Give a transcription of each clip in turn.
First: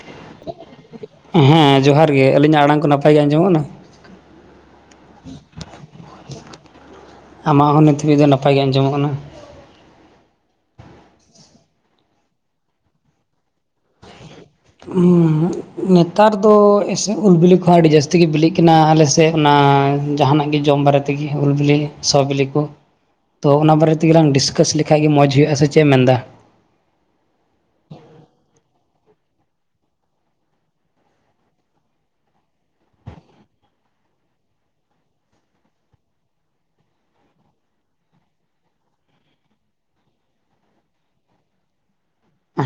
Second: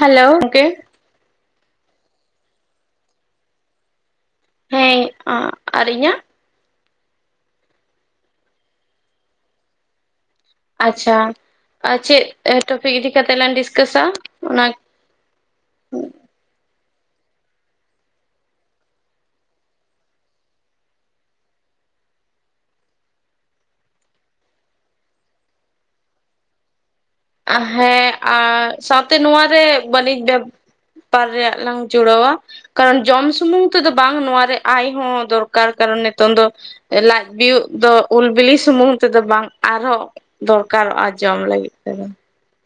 Hello ᱚᱸᱠᱮ ᱦᱮᱸ ᱡᱚᱦᱟᱨ ᱜᱮ ᱟᱹᱞᱤᱧᱟᱜ ᱟᱲᱟᱝ ᱠᱚ ᱱᱟᱯᱟᱭ ᱜᱮ ᱟᱸᱡᱚᱢᱚᱜᱼᱱᱟ ᱦᱮᱸ ᱟᱸ ᱟᱨ ᱤᱹᱧᱟᱜ ᱟᱢᱟᱜ ᱦᱚᱸ ᱱᱤᱛ ᱦᱵᱤᱡ ᱫᱚ ᱱᱟᱯᱟᱭ ᱜᱮ ᱟᱸᱡᱚᱢᱚᱜ ᱠᱟᱱᱟ ᱟᱪᱷᱟ ᱪᱮᱫ ᱴᱚᱯᱤᱠ ᱤᱫᱤ ᱠᱟᱛᱮ ᱞᱟᱝ ᱰᱤᱥᱠᱟᱥᱟ ᱚᱱᱟ ᱚᱸ ᱱᱮᱛᱟᱨ ᱫᱚ ᱮᱥ ᱩᱞ ᱵᱤᱞᱤ ᱠᱚᱦᱚᱸ ᱟᱹᱰᱤ ᱡᱟᱹᱥᱛᱤ ᱜᱮ ᱵᱤᱞᱤᱜ ᱠᱟᱱᱟ ᱟᱞᱮᱥᱮᱫ ᱚᱱᱟ ᱡᱟᱦᱟᱱᱟᱜ ᱜᱮ ᱡᱚᱢ ᱵᱟᱨᱮ ᱛᱮᱜᱮ ᱩᱞ ᱵᱤᱞᱤ ᱥᱚ ᱵᱤᱞᱤ ᱠᱚ ᱛᱳ ᱚᱱᱟ ᱵᱟᱨᱮ ᱛᱮᱜᱮ ᱞᱝ ᱰᱤᱥᱠᱟᱥ ᱞᱮᱠᱷᱟᱡ ᱜᱮ ᱢᱚᱸᱡᱽ ᱦᱩᱭᱩᱜᱼᱟᱥ ᱪᱮᱫ ᱮᱢ ᱢᱮᱱᱫᱟ? ᱟ. ᱧ ᱦᱮᱸ ᱟᱨ ᱥᱟᱶᱛᱮ ᱱᱚᱣᱟᱨᱮ ᱵᱟᱹᱱᱤᱡᱽ ᱵᱮ ᱵᱮᱯᱟᱨ ᱨᱮᱭᱟᱜ ᱞᱟᱝ ᱡᱩᱲᱟᱹᱣᱟ ᱠᱟᱨᱚᱱ ᱡᱚᱢ ᱥᱩᱢᱩᱝ ᱛᱮᱫᱚ ᱵᱟᱝ ᱱᱚᱣᱟ ᱨᱮ ᱟᱭ ᱦᱚᱸ ᱫᱚᱨᱠᱟᱨ ᱠᱟᱱᱟ ᱠᱚᱱ ᱱᱤᱛᱚᱝ ᱫᱚ ᱞᱟᱡ ᱵᱤᱭᱳᱜ ᱫᱚ ᱩᱞ ᱵᱤᱞᱤ ᱥᱩᱢᱩᱝ ᱛᱮᱫᱚ ᱵᱟᱝ ᱟᱨᱦᱚᱸ ᱫᱚᱨᱠᱟᱨ ᱟ ᱡᱚᱢ ᱞᱟᱹᱜᱤᱫ ᱛᱮᱫᱚ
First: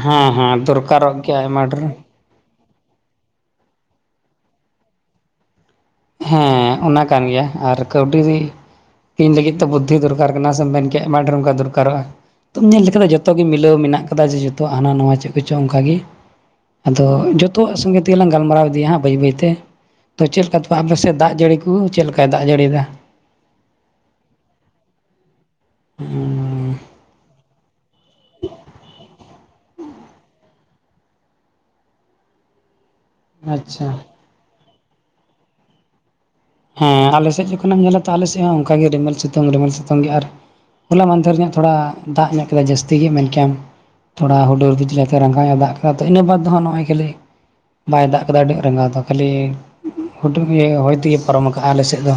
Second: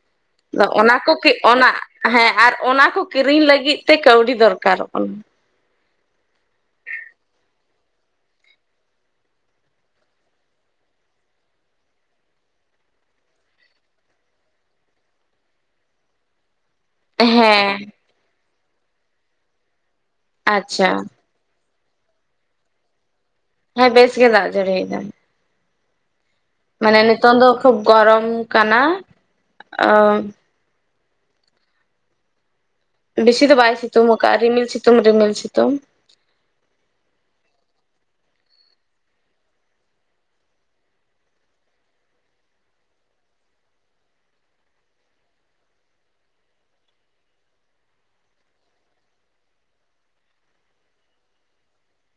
ᱦᱮᱸ ᱦᱮᱸ ᱚᱱᱟ ᱠᱚ ᱫᱚᱨᱠᱟᱨᱚᱜ ᱠᱤ ᱜᱮᱭᱟ ᱚᱱᱟ ᱟᱭᱢᱟ ᱰᱷᱮᱨ ᱦᱮᱸ ᱟᱨ ᱚᱱᱟ ᱠᱚ ᱠᱤᱨᱤᱧ ᱞᱟᱹᱜᱤᱫ ᱛᱮ ᱠᱟᱹᱣᱰᱤ ᱫᱚᱨᱠᱟᱨᱚᱜ ᱠᱟᱱᱟ ᱦᱮᱸ ᱚᱱᱟ ᱠᱟᱱ ᱜᱮᱭᱟ ᱟᱨ ᱠᱟᱹᱣᱰᱤ ᱤᱧ ᱞᱟᱹᱜᱤᱫ ᱛᱮ ᱵᱩᱫᱽᱫᱷᱤ ᱫᱚᱨᱠᱟᱨ ᱠᱟᱱᱟ ᱥᱮᱢ ᱢᱮᱱ ᱠᱮ ᱟᱭᱢᱟ ᱰᱷᱮᱨ ᱚᱱᱠᱟ ᱫᱚᱨᱠᱟᱨᱚᱜᱼᱟ ᱛᱚᱢ ᱧᱮᱞ ᱞᱮᱠᱟ ᱡᱚᱛᱚ ᱜᱮ ᱢᱤᱞᱟᱹᱣ ᱢᱮᱱᱟᱜ ᱠᱟᱫᱟ ᱡᱮ ᱡᱚᱛᱚᱣᱟᱜ ᱦᱟᱱᱟ ᱱᱚᱣᱟ ᱪᱮᱫ ᱠᱚᱪᱚᱝ ᱚᱱᱠᱟᱜᱮ ᱟᱫᱚ ᱡᱚᱛᱚᱣᱟᱜ ᱦᱮᱸ ᱥᱚᱸᱜᱮ ᱛᱮᱜᱮ ᱞᱟᱝ ᱜᱟᱞᱢᱟᱨᱟᱣ ᱤᱫᱤᱭᱟᱜ ᱵᱟᱹᱭ ᱵᱟᱹᱭᱛᱮ ᱪᱮᱫ ᱟᱪᱪᱷᱟ ᱞᱮᱠᱟ ᱫᱟᱜ ᱡᱟᱹᱲᱤ ᱠᱚ ᱩᱩᱩ ᱪᱮᱫ ᱞᱮᱠᱟᱭ ᱫᱟᱜ ᱡᱟᱹᱲᱤᱭ ᱫᱟ ᱦᱮᱸ ᱵᱮᱥ ᱜᱮ ᱫᱟᱜ ᱡᱟᱹᱲᱤᱭ ᱫᱟ ᱢᱟᱱᱮ ᱱᱤᱛᱚᱝ ᱫᱚ ᱠᱷᱩᱵ ᱜᱚᱨᱚᱢ ᱠᱟᱱᱟ ᱟᱹᱟᱹᱟᱹ ᱵᱮᱥᱤ ᱫᱚ ᱵᱟᱭ ᱟᱪᱪᱷᱟ ᱥᱤᱛᱩᱝ ᱟᱠᱟᱜ ᱟ ᱨᱤᱢᱤᱞ ᱥᱤᱛᱩᱝ ᱨᱤᱢᱤᱞ ᱥᱤᱛᱩᱝ ᱦᱮᱸ ᱟᱞᱮ ᱥᱮᱫ ᱡᱚᱠᱷᱚᱱᱮᱢ ᱧᱮᱞᱟ ᱟᱞᱮ ᱥᱮᱫ ᱦᱚᱸ ᱚᱱᱠᱟᱜᱮ ᱨᱤᱢᱤᱞ ᱥᱤᱛᱩᱝ ᱨᱤᱢᱤᱞ ᱥᱤᱛᱩᱝ ᱜᱮ ᱟᱨ ᱦᱚᱞᱟ ᱢᱟᱱᱫᱷᱮᱨ ᱧᱚᱜ ᱛᱷᱚᱲᱟ ᱫᱟᱜ ᱧᱚᱜ ᱠᱮᱫᱟ ᱡᱟᱹᱥᱛᱤ ᱜᱮ ᱢᱮᱱ ᱠᱮᱭᱟᱢ ᱛᱷᱚᱲᱟ ᱦᱩᱰᱩᱨ ᱵᱤᱡᱞᱤ ᱟᱛᱮ ᱨᱟᱸᱜᱟᱣ ᱮ ᱫᱟᱜ ᱠᱮᱫᱟᱭ ᱤᱱᱟᱹ ᱵᱟᱫᱽ ᱫᱚ ᱦᱟᱸᱜ ᱱᱚᱜᱼᱚᱭ ᱠᱷᱟᱹᱞᱤ ᱵᱟᱭ ᱫᱟᱜ ᱠᱟᱫᱟ ᱟᱹᱰᱤᱸ ᱨᱟᱸᱜᱟᱣ ᱫᱚ ᱠᱷᱟᱹᱞᱤ ᱦᱩᱰᱩᱨ ᱦᱚᱭ ᱛᱮᱜᱤ ᱯᱟᱨᱚᱢ ᱠᱟᱜᱼᱟ ᱟᱞᱮ ᱥᱮᱫ ᱫᱚ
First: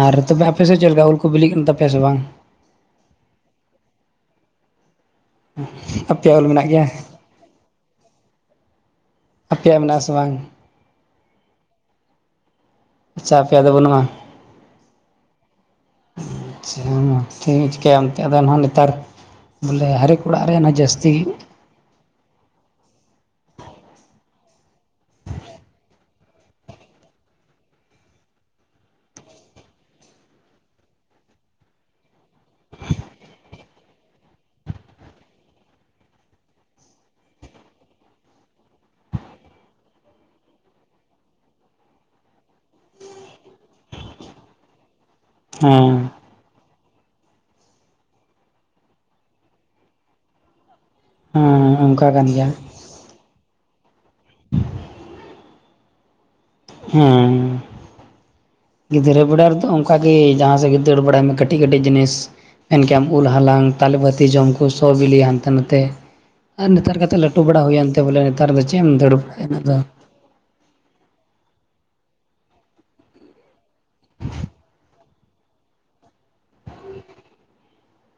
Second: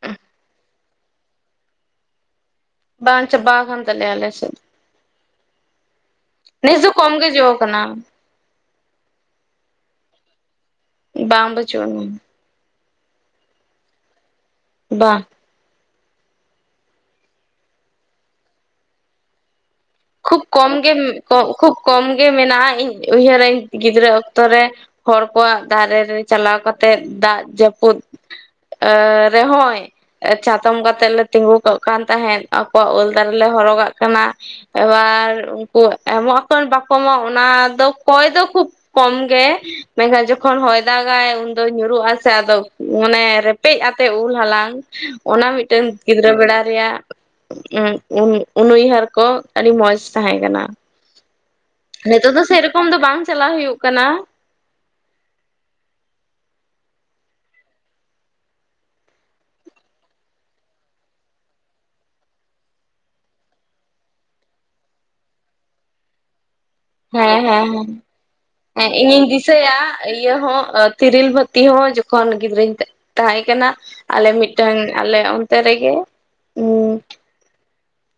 ᱟᱨ ᱛᱚᱵᱮ ᱟᱯᱮ ᱥᱮᱫ ᱪᱮᱫ ᱞᱮᱠᱟ ᱩᱞ ᱠᱚ ᱵᱤᱞᱤᱜ ᱠᱟᱱ ᱛᱟᱯᱮᱭᱟ ᱥᱮ ᱵᱟᱝ? ᱵᱟᱝ ᱪᱟᱵᱟ ᱟᱠᱟᱱ ᱛᱟᱞᱮᱭᱟ ᱟᱞᱮ ᱥᱮᱫ [inaudible] ᱢᱮᱱᱟᱜ ᱱᱮᱥ ᱜᱮᱭᱟ? ᱫᱚ ᱠᱚᱢ ᱜᱮ ᱡᱚ ᱠᱟᱱᱟ ᱟᱯᱮᱭᱟᱜ ᱢᱮᱱᱟᱜ ᱟ ᱥᱮ ᱵᱟᱝ? ᱵᱟᱝ ᱵᱟᱪᱩᱜ ᱟᱱᱤᱧ ᱟᱪᱷᱟ ᱟᱯᱮᱭᱟᱜ ᱫᱚ ᱵᱟᱹᱱᱩᱜᱼᱟ? ᱵᱟᱸᱜ ᱟᱪᱷᱟ ᱢᱟ ᱱᱚᱛᱮ ᱪᱤᱠᱟ. ᱭᱟᱢ ᱮᱸᱛᱮ ᱫᱚᱦᱟᱸ ᱱᱮᱛᱟᱨ ᱵᱚᱞᱮ ᱦᱟᱨᱮᱠ ᱠᱷᱩᱵ ᱚᱲᱟᱜ ᱨᱮ ᱚᱱᱟ ᱠᱚᱢ ᱜᱮ ᱡᱟᱹᱥᱛᱤ [inaudible] ᱠᱷᱩᱵ ᱠᱚᱢ ᱜᱮ ᱢᱮᱱᱟᱜᱼᱟ ᱤᱧ ᱩᱭᱦᱟᱹᱨᱟᱹᱧ ᱜᱤᱫᱽᱨᱟᱹ ᱚᱠᱛᱚ ᱨᱮ ᱦᱚᱲ ᱠᱚᱣᱟᱜ ᱫᱟᱨᱮ ᱨᱮ ᱪᱟᱞᱟᱣ ᱠᱟᱛᱮᱜ ᱫᱟᱜ ᱡᱟᱹᱯᱩᱫᱽ ᱮ ᱨᱮᱦᱚᱸᱭ ᱪᱟᱛᱚᱢ ᱠᱟᱛᱮᱜ ᱞᱮ ᱛᱤᱸᱜᱩ ᱠᱚᱜ ᱠᱟᱱ ᱛᱟᱦᱮᱸᱫ ᱟᱠᱚᱣᱟᱜ ᱩᱞ ᱫᱟᱨᱮ ᱦᱚᱨᱚᱜᱟᱜ ᱠᱟᱱᱟ ᱮᱵᱟᱨ ᱩᱱᱠᱩ ᱮᱢᱚᱜ ᱟᱠᱚ ᱟᱨ ᱵᱟᱠᱚ ᱮᱢᱚᱜ ᱚᱱᱟ ᱫᱚ ᱠᱚᱭ ᱫᱚ ᱠᱷᱩᱵ ᱠᱚᱢ ᱜᱮ ᱢᱮᱱᱠᱷᱟᱱ ᱡᱚᱠᱷᱚᱱ ᱦᱚᱭ ᱫᱟᱜᱟᱭ ᱩᱱᱫᱚᱭ ᱧᱩᱨᱩᱜ ᱟᱥᱮ ᱟᱫᱚ ᱢᱟᱱᱮ ᱨᱮᱯᱮᱡ ᱟᱛᱮ ᱩᱞ ᱦᱟᱞᱟᱝ ᱚᱱᱟ ᱢᱤᱫ ᱴᱮᱱ ᱦᱮᱸ ᱜᱤᱫᱽᱨᱟᱹ ᱵᱮᱲᱟ ᱨᱮᱭᱟᱜ ᱩᱸᱜ ᱩᱱᱩᱭᱦᱟᱹᱨ ᱠᱚ ᱟᱹᱰᱤ ᱢᱚᱸᱡᱽ ᱛᱟᱦᱮᱸ ᱠᱟᱱᱟ ᱦᱮᱸ ᱚᱱᱠᱟ ᱠᱟᱱ ᱱᱤᱛᱚᱜ ᱫᱚ ᱜᱮᱭᱟ ᱥᱮᱨᱚᱠᱚᱢ ᱫᱚ ᱵᱟᱝ ᱪᱟᱞᱟᱣ ᱦᱩᱭᱩᱜ ᱠᱟᱱᱟ [inaudible] ᱦᱸᱻ ᱜᱤᱫᱽᱨᱟᱹ ᱵᱮᱲᱟ ᱨᱮᱫᱚ ᱚᱱᱠᱟᱜᱮ ᱡᱟᱦᱟᱸ ᱥᱮᱫ ᱜᱮ ᱫᱟᱹᱲ ᱵᱟᱲᱟᱭ ᱢᱮ ᱠᱟᱹᱴᱤᱡ ᱠᱟᱹᱴᱤᱡ ᱡᱤᱱᱤᱥ ᱢᱮᱱᱠᱮᱭᱟᱢ ᱩᱞ ᱦᱟᱞᱟᱝ ᱛᱟᱞᱮ ᱵᱟᱹᱛᱤ ᱡᱚᱢ ᱠᱚ ᱥᱚ ᱵᱤᱞᱤ ᱦᱟᱱᱛᱮ ᱱᱷᱟᱛᱮ ᱟᱨ ᱱᱮᱛᱟᱨ ᱠᱟᱛᱮ ᱦᱮᱸ ᱞᱟᱹᱴᱩ ᱦᱮᱸ ᱵᱟᱲᱟ ᱦᱮᱸ ᱦᱩᱭᱮᱱᱛᱮ ᱵᱚᱞᱮ ᱱᱮᱛᱟᱨ ᱫᱚ ᱪᱮᱫ ᱦᱮᱸ ᱮᱢ ᱫᱟᱹᱲ ᱤᱧᱤᱧ ᱵᱟᱲᱟᱭᱟ ᱩᱱᱟᱹᱜ ᱫᱚ ᱫᱤᱥᱟᱹᱭᱟ ᱤᱭᱟᱹ ᱦᱚᱸ ᱛᱤᱨᱤᱞ ᱵᱟᱹᱛᱤ ᱦᱚᱸ ᱡᱚᱠᱷᱚᱱ ᱜᱤᱫᱽᱨᱟᱹᱧ ᱛᱟᱦᱮᱸ ᱠᱟᱱᱟ ᱟᱞᱮ ᱢᱤᱫᱴᱮᱱ ᱟᱞᱮ ᱚᱱᱛᱮ ᱨᱮᱜᱮ ᱦᱸᱻ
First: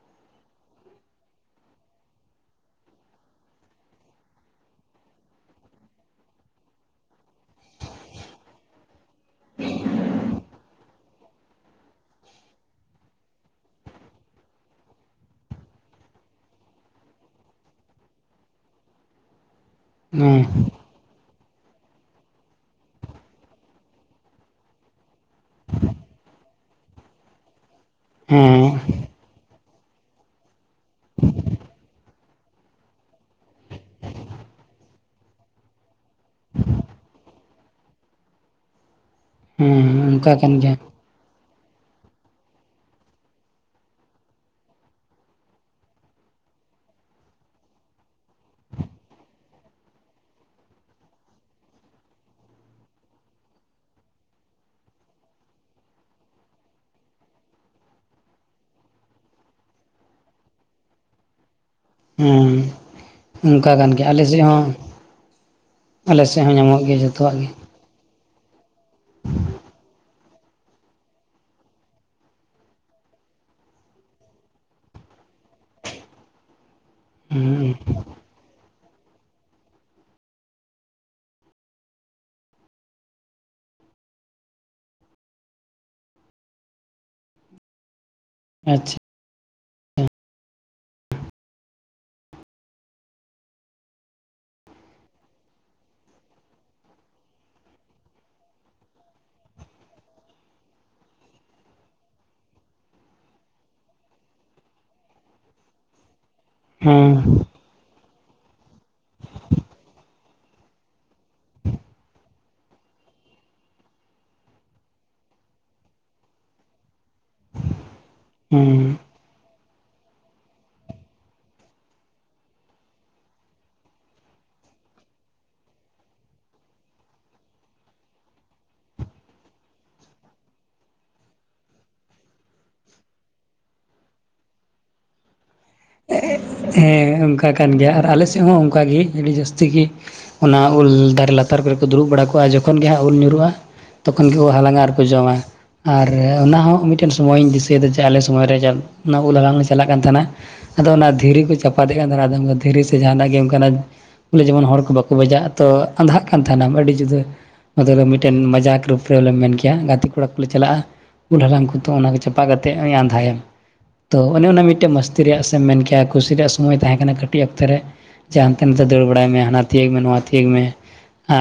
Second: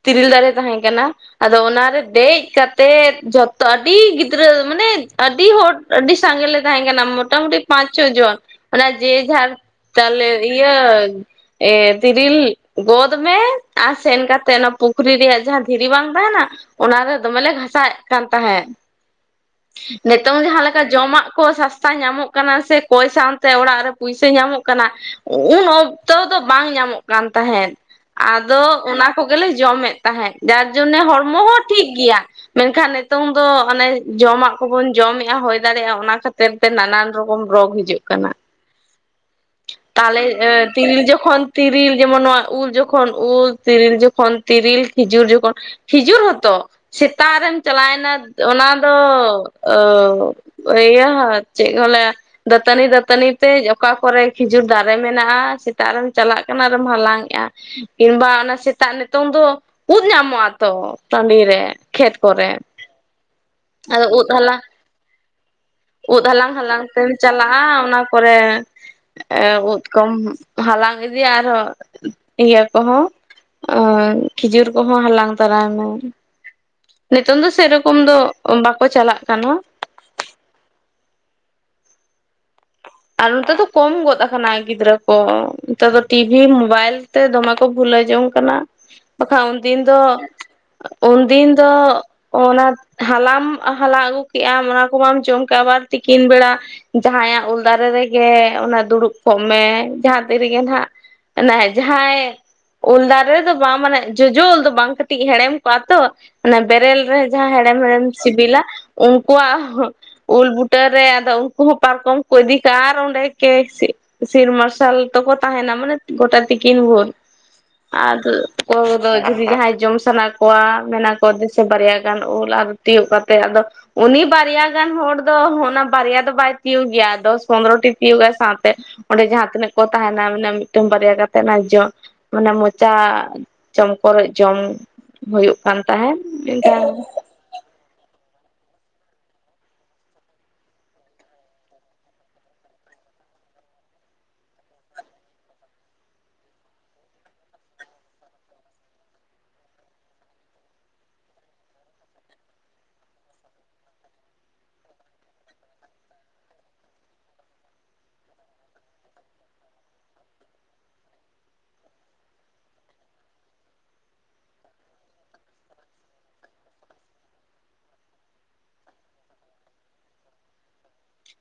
ᱛᱤᱨᱤᱞ ᱫᱟᱨᱮ ᱛᱟᱦᱮᱸ ᱠᱟᱱᱟ ᱟᱫᱚ ᱚᱱᱟᱨᱮ ᱫᱮᱡ ᱠᱟᱛᱮᱫ ᱡᱚᱛ ᱟᱰᱤ ᱜᱤᱫᱽᱨᱟᱹ ᱢᱟᱱᱮ ᱟᱹᱰᱤ ᱦᱚᱲ ᱟᱹᱰᱤ ᱥᱟᱸᱜᱮ ᱞᱮ ᱛᱟᱦᱮᱸ ᱠᱟᱱᱟ ᱢᱚᱴᱟᱢᱩᱴᱤ ᱯᱟᱸᱪ ᱪᱷᱚ ᱡᱚᱱ [inaudible] ᱤᱭᱟᱹ ᱮᱻ ᱛᱤᱨᱤᱞ ᱜᱚᱫ ᱢᱮ ᱟᱨ ᱥᱮᱱ ᱠᱟᱛᱮ ᱛᱮ ᱚᱱᱟ ᱯᱩᱠᱷᱨᱤ ᱨᱮᱭᱟᱜ ᱡᱟᱦᱟᱸ ᱫᱷᱤᱨᱤ ᱵᱟᱝ ᱛᱟᱦᱮᱱᱟ ᱚᱱᱟᱨᱮ ᱫᱚᱢᱮᱞᱮ ᱜᱷᱟᱥᱟᱣᱮᱫ ᱠᱟᱱ ᱛᱟᱦᱮᱸᱫ ᱦᱮᱸ ᱱᱤᱛᱚᱝ ᱡᱟᱦᱟᱸᱞᱮᱠᱟ ᱡᱚᱢᱟᱜ ᱠᱚ ᱥᱟᱥᱛᱟ ᱧᱟᱢᱚᱜ ᱠᱟᱱᱟ ᱥᱮ ᱠᱚᱭ ᱥᱟᱶᱛᱮ ᱚᱲᱟᱜ ᱨᱮ ᱯᱩᱭᱥᱟᱹ ᱧᱟᱢᱚᱜ ᱠᱟᱱᱟ ᱩᱱ ᱚᱠᱛᱚ ᱫᱚ ᱵᱟᱝ ᱧᱟᱢᱚᱜ ᱠᱟᱱ ᱛᱟᱦᱮᱸᱫ ᱦᱮᱸ ᱟᱫᱚ ᱚᱱᱟ ᱠᱚᱜᱮᱞᱮ ᱡᱚᱢᱮᱫ ᱛᱟᱦᱮᱸᱫ ᱡᱟᱨ ᱡᱚᱱᱱᱮ ᱦᱚᱲᱢᱚ ᱦᱚᱸ ᱴᱷᱤᱠ ᱜᱮᱭᱟ᱾ ᱢᱮᱱᱠᱷᱟᱱ ᱱᱤᱛᱚᱝ ᱫᱚ ᱚᱱᱮ ᱡᱚᱢᱟᱜ ᱠᱚᱵᱚᱱ ᱡᱚᱢᱮᱫᱼᱟ ᱦᱩᱭ ᱫᱟᱲᱮᱭᱟᱜᱼᱟ ᱚᱱᱟ᱾ ᱠᱷᱟᱹᱛᱤᱨ ᱛᱮ ᱱᱟᱱᱟᱱ ᱨᱚᱠᱚᱢ ᱨᱳᱜᱽ ᱦᱤᱡᱩᱜ ᱠᱟᱱᱟ᱾ ᱦᱮᱸ ᱚᱱᱠᱟ ᱛᱟᱦᱚᱞᱮ ᱠᱟᱱ ᱮ ᱜᱮᱭᱟ ᱛᱤᱱ ᱡᱚᱠᱷᱚᱱ ᱛᱤᱨᱤᱞ ᱡᱮᱢᱚᱱ ᱱᱚᱣᱟ ᱩᱞ ᱡᱚᱠᱷᱚᱱ ᱩᱞ ᱛᱤᱨᱤᱞ ᱡᱚᱠᱷ ᱠᱷᱚᱱ ᱛᱤᱨᱤᱞ ᱠᱷᱤᱡᱩᱨ ᱡᱚᱠᱷᱚᱱ ᱠᱷᱤᱡᱩᱨ ᱦᱚᱛᱚ ᱥᱮᱛᱟᱜ ᱨᱮᱢ ᱪᱟᱞᱟᱣᱮᱱᱟ ᱚᱱᱟ ᱫᱚ [unintelligible] ᱤᱭᱟᱹ ᱪᱮᱫ ᱠᱚ ᱞᱟᱹᱭᱟ ᱫᱟᱹᱛᱟᱹᱱᱤ ᱫᱟᱹᱛᱟᱹᱱᱤ ᱛᱮ ᱚᱠᱟ ᱠᱚᱨᱮ [unintelligible] ᱠᱷᱤᱡᱩᱨ ᱫᱟᱨᱮ ᱢᱮᱱᱟᱜᱼᱟ ᱥᱮᱛᱟᱜ ᱨᱮᱢ ᱪᱟᱞᱟᱜ ᱠᱟᱱᱟ ᱟᱨᱢ ᱦᱟᱞᱟᱝ ᱮᱼᱟ ᱠᱤᱢᱵᱟ ᱚᱱᱟ ᱥᱮ ᱛᱟᱜ ᱱᱤᱛᱚᱝ ᱫᱚ ᱩᱫ ᱧᱟᱢᱚᱜ ᱟ ᱛᱚ ᱴᱟᱺᱰᱤ ᱨᱮ ᱠᱷᱮᱛ ᱦᱮᱸ ᱠᱚᱨᱮ ᱚᱱᱠᱟ ᱠᱟᱱ ᱟᱫᱚ ᱜᱮᱭᱟ ᱟᱞᱮ ᱩᱫ ᱥᱮᱫ ᱦᱟᱞᱟᱝ ᱦᱚᱸ ᱩᱫ ᱟᱞᱮ ᱥᱮᱫ ᱦᱟᱞᱟᱝ ᱦᱚᱸ ᱦᱟᱞᱟᱝ ᱧᱟᱢᱚᱜ ᱜᱮᱭᱟ ᱛᱮᱢ ᱡᱚᱛᱚᱣᱟᱜ ᱜᱮ ᱪᱟᱞᱟᱜᱼᱟ ᱚᱱᱟ ᱯᱚᱨᱮ ᱮᱸ ᱩᱫ ᱠᱚᱢ ᱦᱟᱞᱟᱝ ᱤᱫᱤᱭᱟ ᱟᱨᱦᱚᱸ ᱤᱭᱟᱹ ᱠᱚᱦᱚᱸ [unintelligible] ᱠᱷᱤᱡᱩᱨ ᱠᱚᱦᱚᱸ ᱦᱟᱞᱟᱝ ᱛᱟᱨᱟᱭ ᱢᱮ᱾ ᱱᱤᱛᱚᱝ ᱫᱚ ᱦᱮᱸ ᱥᱮᱨᱚᱠᱚᱢ ᱫᱚ ᱵᱟᱠᱚ ᱪᱟᱞᱟᱜ ᱠᱟᱱᱟ᱾ ᱟᱨ ᱱᱚᱛᱮ ᱫᱚ ᱠᱚᱢ ᱜᱚᱫ ᱟᱠᱟᱱᱟ ᱜᱤᱫᱽᱨᱟᱹ ᱠᱚ ᱱᱮᱛᱟᱨ ᱫᱚ ᱴᱤᱵᱷᱤ ᱢᱵᱟᱭᱤᱞ ᱛᱮ ᱫᱚᱢᱮ ᱠᱚ ᱵᱷᱩᱞᱟ ᱡᱚᱝ ᱠᱟᱱᱟ ᱟᱪᱪᱷᱟ ᱵᱟᱠᱷᱟᱱ ᱩᱱᱫᱤᱱ ᱫᱚ ᱩᱱᱫᱤᱱ ᱫᱚ ᱚᱱᱟ ᱦᱟᱞᱟᱢ ᱦᱟᱞᱟᱝ ᱟᱹᱜᱩ ᱠᱮᱜᱼᱟ ᱚᱱᱟ ᱠᱚ ᱵᱟᱢ ᱡᱚᱢ ᱠᱟᱜ ᱟᱵᱟᱨ ᱛᱤᱠᱤᱱ ᱵᱮᱲᱟ ᱡᱟᱦᱟᱸᱭᱟᱜ ᱩᱞ ᱫᱟᱨᱮ ᱨᱮᱜᱮ ᱚᱱᱟ ᱫᱩᱲᱩᱵ ᱠᱚᱜ ᱢᱮ ᱡᱟᱦᱟᱸ ᱛᱤᱱ ᱨᱮᱜᱮ ᱦᱟᱸᱜ ᱚᱱᱮ ᱡᱟᱦᱟᱸᱭ ᱩᱞ ᱫᱟᱨᱮ ᱨᱮᱫᱚ ᱵᱟᱝ ᱢᱟᱱᱮ ᱡᱚᱡᱚ ᱩᱞ ᱫᱚ ᱵᱟᱝ ᱠᱟᱹᱴᱤᱡ ᱦᱮᱲᱮᱢ ᱠᱚᱜᱼᱟ ᱛᱚ᱾ ᱚᱱᱟ ᱵᱮᱨᱮᱞ ᱦᱮᱸ ᱨᱮ ᱡᱟᱦᱟᱸ ᱦᱮᱲᱮᱢ ᱦᱮᱲᱮᱢ ᱥᱤᱵᱤᱞᱟ ᱩᱱᱠᱩᱣᱟᱜ ᱩᱞ ᱵᱩᱴᱟᱹᱨ ᱨᱮ ᱟᱫᱚ ᱩᱱᱠᱩ ᱦᱚᱸ ᱯᱟᱨᱠᱚᱢ ᱠᱚᱭᱫᱤᱠᱟ ᱟᱨ ᱚᱸᱰᱮ ᱠᱮ ᱥᱤᱨ ᱢᱟᱨᱥᱟᱞ ᱛᱚᱠᱚ ᱛᱟᱦᱮᱱᱟ ᱢᱟᱱᱮ ᱜᱚᱴᱟ ᱛᱮᱠᱤᱱ ᱵᱷᱳᱨ᱾ ᱟᱫᱚ ᱠᱚ ᱦᱩᱸ ᱡᱩᱫᱤ ᱡᱟᱦᱟᱸᱭ ᱡᱚᱢ ᱥᱟᱱᱟ ᱠᱚᱣᱟ ᱢᱮᱱᱟ ᱠᱚ ᱫᱮᱥᱮ ᱵᱟᱨᱭᱟ ᱜᱟᱱ ᱩᱞ ᱟᱨ ᱛᱤᱭᱳᱜ ᱠᱟᱛᱮ ᱟᱫᱚ ᱩᱱᱤ ᱵᱟᱨᱭᱟ ᱜᱟᱱ ᱦᱚᱲ ᱫᱚ ᱚᱱᱟ ᱵᱟᱨᱭᱟ ᱫᱚ ᱵᱟᱭ ᱛᱤᱭᱳᱜ ᱜᱮᱭᱟ᱾ ᱫᱚᱥ ᱯᱚᱱᱨᱚᱚᱴᱤ ᱛᱤᱭᱳᱜᱜᱟ ᱥᱟᱶᱛᱮ ᱚᱸᱰᱮ ᱡᱟᱦᱟᱸ ᱛᱤᱱᱟᱹᱜ ᱠᱚ ᱛᱟᱦᱮᱱᱟ ᱢᱮᱱᱮ ᱢᱤᱫᱴᱮᱱ ᱵᱟᱨᱭᱟ ᱠᱟᱛᱮ ᱚᱱᱟ ᱡᱚ ᱡᱚᱢ ᱢᱟᱱᱮ ᱢᱚᱪᱟ ᱪᱚᱢ ᱠᱚᱨᱚᱪ ᱡᱚᱢ ᱦᱩᱭᱩᱜ ᱠᱟᱱ ᱛᱟᱦᱮᱸᱱ᱾ ᱦᱮᱸ ᱚᱱᱠᱟ ᱠᱟᱱ ᱜᱮᱭᱟ ᱟᱨ ᱟᱞᱮ ᱥᱮᱫ ᱛᱮᱫ ᱦᱚᱸ ᱚᱱᱠᱟᱜᱮ ᱟᱹᱰᱤ ᱡᱟᱹᱥᱛᱤ ᱜᱮ ᱚᱱᱟ ᱩᱞ ᱫᱟᱨᱮ ᱞᱟᱛᱟᱨ ᱠᱚᱨᱮ ᱠᱚ ᱫᱩᱲᱩᱵ ᱵᱟᱲᱟ ᱠᱚᱜᱼᱟ ᱡᱚᱠᱷᱚᱱ ᱜᱮ ᱦᱟᱸᱜ ᱩᱞ ᱧᱩᱨᱦᱩᱜᱼᱟ ᱛᱚᱠᱷᱚᱱ ᱜᱮ ᱦᱟᱞᱟᱝᱜᱟ ᱟᱨ ᱠᱚ ᱡᱚᱢᱟ᱾ ᱟᱨ ᱚᱱᱟ ᱦᱚᱸ ᱢᱤᱫᱴᱮᱱ ᱥᱚᱢᱚᱭᱤᱧ ᱫᱤᱥᱟᱹᱭᱮᱫᱟ ᱡᱮ ᱟᱞᱮ ᱥᱚᱢᱚᱭ ᱨᱮ ᱩᱞ ᱞᱟᱜ ᱞᱮ ᱪᱟᱞᱟᱜ ᱠᱟᱱ ᱛᱟᱦᱮᱱᱟ ᱟᱫᱚ ᱚᱱᱟ ᱫᱷᱤᱼᱼ ᱫᱷᱤᱨᱤ ᱠᱚ ᱪᱟᱯᱟᱫᱮᱜ ᱠᱟᱱ ᱛᱟᱦᱮᱱᱟ ᱟᱫᱚ ᱫᱷᱤᱨᱤ ᱥᱮ ᱡᱟᱦᱱᱟᱜ ᱜᱮ ᱚᱱᱠᱟᱱᱟᱜ ᱵᱚᱞᱮ ᱡᱮᱢᱚᱱ ᱦᱚᱲ ᱠᱚ ᱵᱟᱠᱚ ᱵᱟᱡᱟᱜᱼᱟ ᱛᱚ ᱟᱫᱷᱟᱜ ᱠᱟᱱ ᱛᱟᱦᱮᱱᱟᱢ ᱟᱹᱰᱤ ᱡᱩᱫᱟᱹ ᱟᱫᱚ ᱞᱮ ᱢᱤᱫᱴᱮᱱ ᱢᱟᱡᱟᱠ ᱨᱩᱯ ᱨᱮᱞᱮᱢ ᱵᱚᱞᱮ ᱢᱮᱱ ᱠᱮᱭᱟ ᱜᱟᱛᱮ ᱠᱚᱲᱟ ᱠᱚᱞᱮ ᱪᱟᱞᱟᱜᱼᱟ᱾ ᱩᱞᱦᱟᱲᱝ ᱠᱚᱛᱚ ᱚᱱᱟ ᱪᱟᱯᱟᱛᱮᱫ ᱟᱸᱫᱟᱭᱮᱢ᱾ ᱛᱚ ᱚᱱᱮ ᱚᱱᱟ ᱢᱤᱫᱴᱮᱱ ᱢᱥᱛᱤ ᱨᱮᱭᱟᱜ ᱥᱮ ᱮᱢ ᱢᱮᱱ ᱠᱮᱭᱟ ᱠᱩᱥᱤ ᱨᱮᱭᱟᱜ ᱥᱚᱢᱚᱭ ᱛᱟᱦᱮᱸ ᱠᱟᱱᱟ ᱠᱟᱹᱴᱤᱡ ᱚᱠᱛᱮ ᱨᱮ᱾ ᱡᱟ ᱦᱟᱸᱱᱛᱮ ᱱᱟᱛᱮ ᱫᱟᱹᱲ ᱵᱟᱲᱟᱭ ᱢᱮ ᱦᱟᱱᱟ ᱛᱤᱭᱟᱹᱜ ᱢᱮ ᱱᱚᱣᱟ ᱛᱤᱭᱟᱹᱜ ᱢᱮ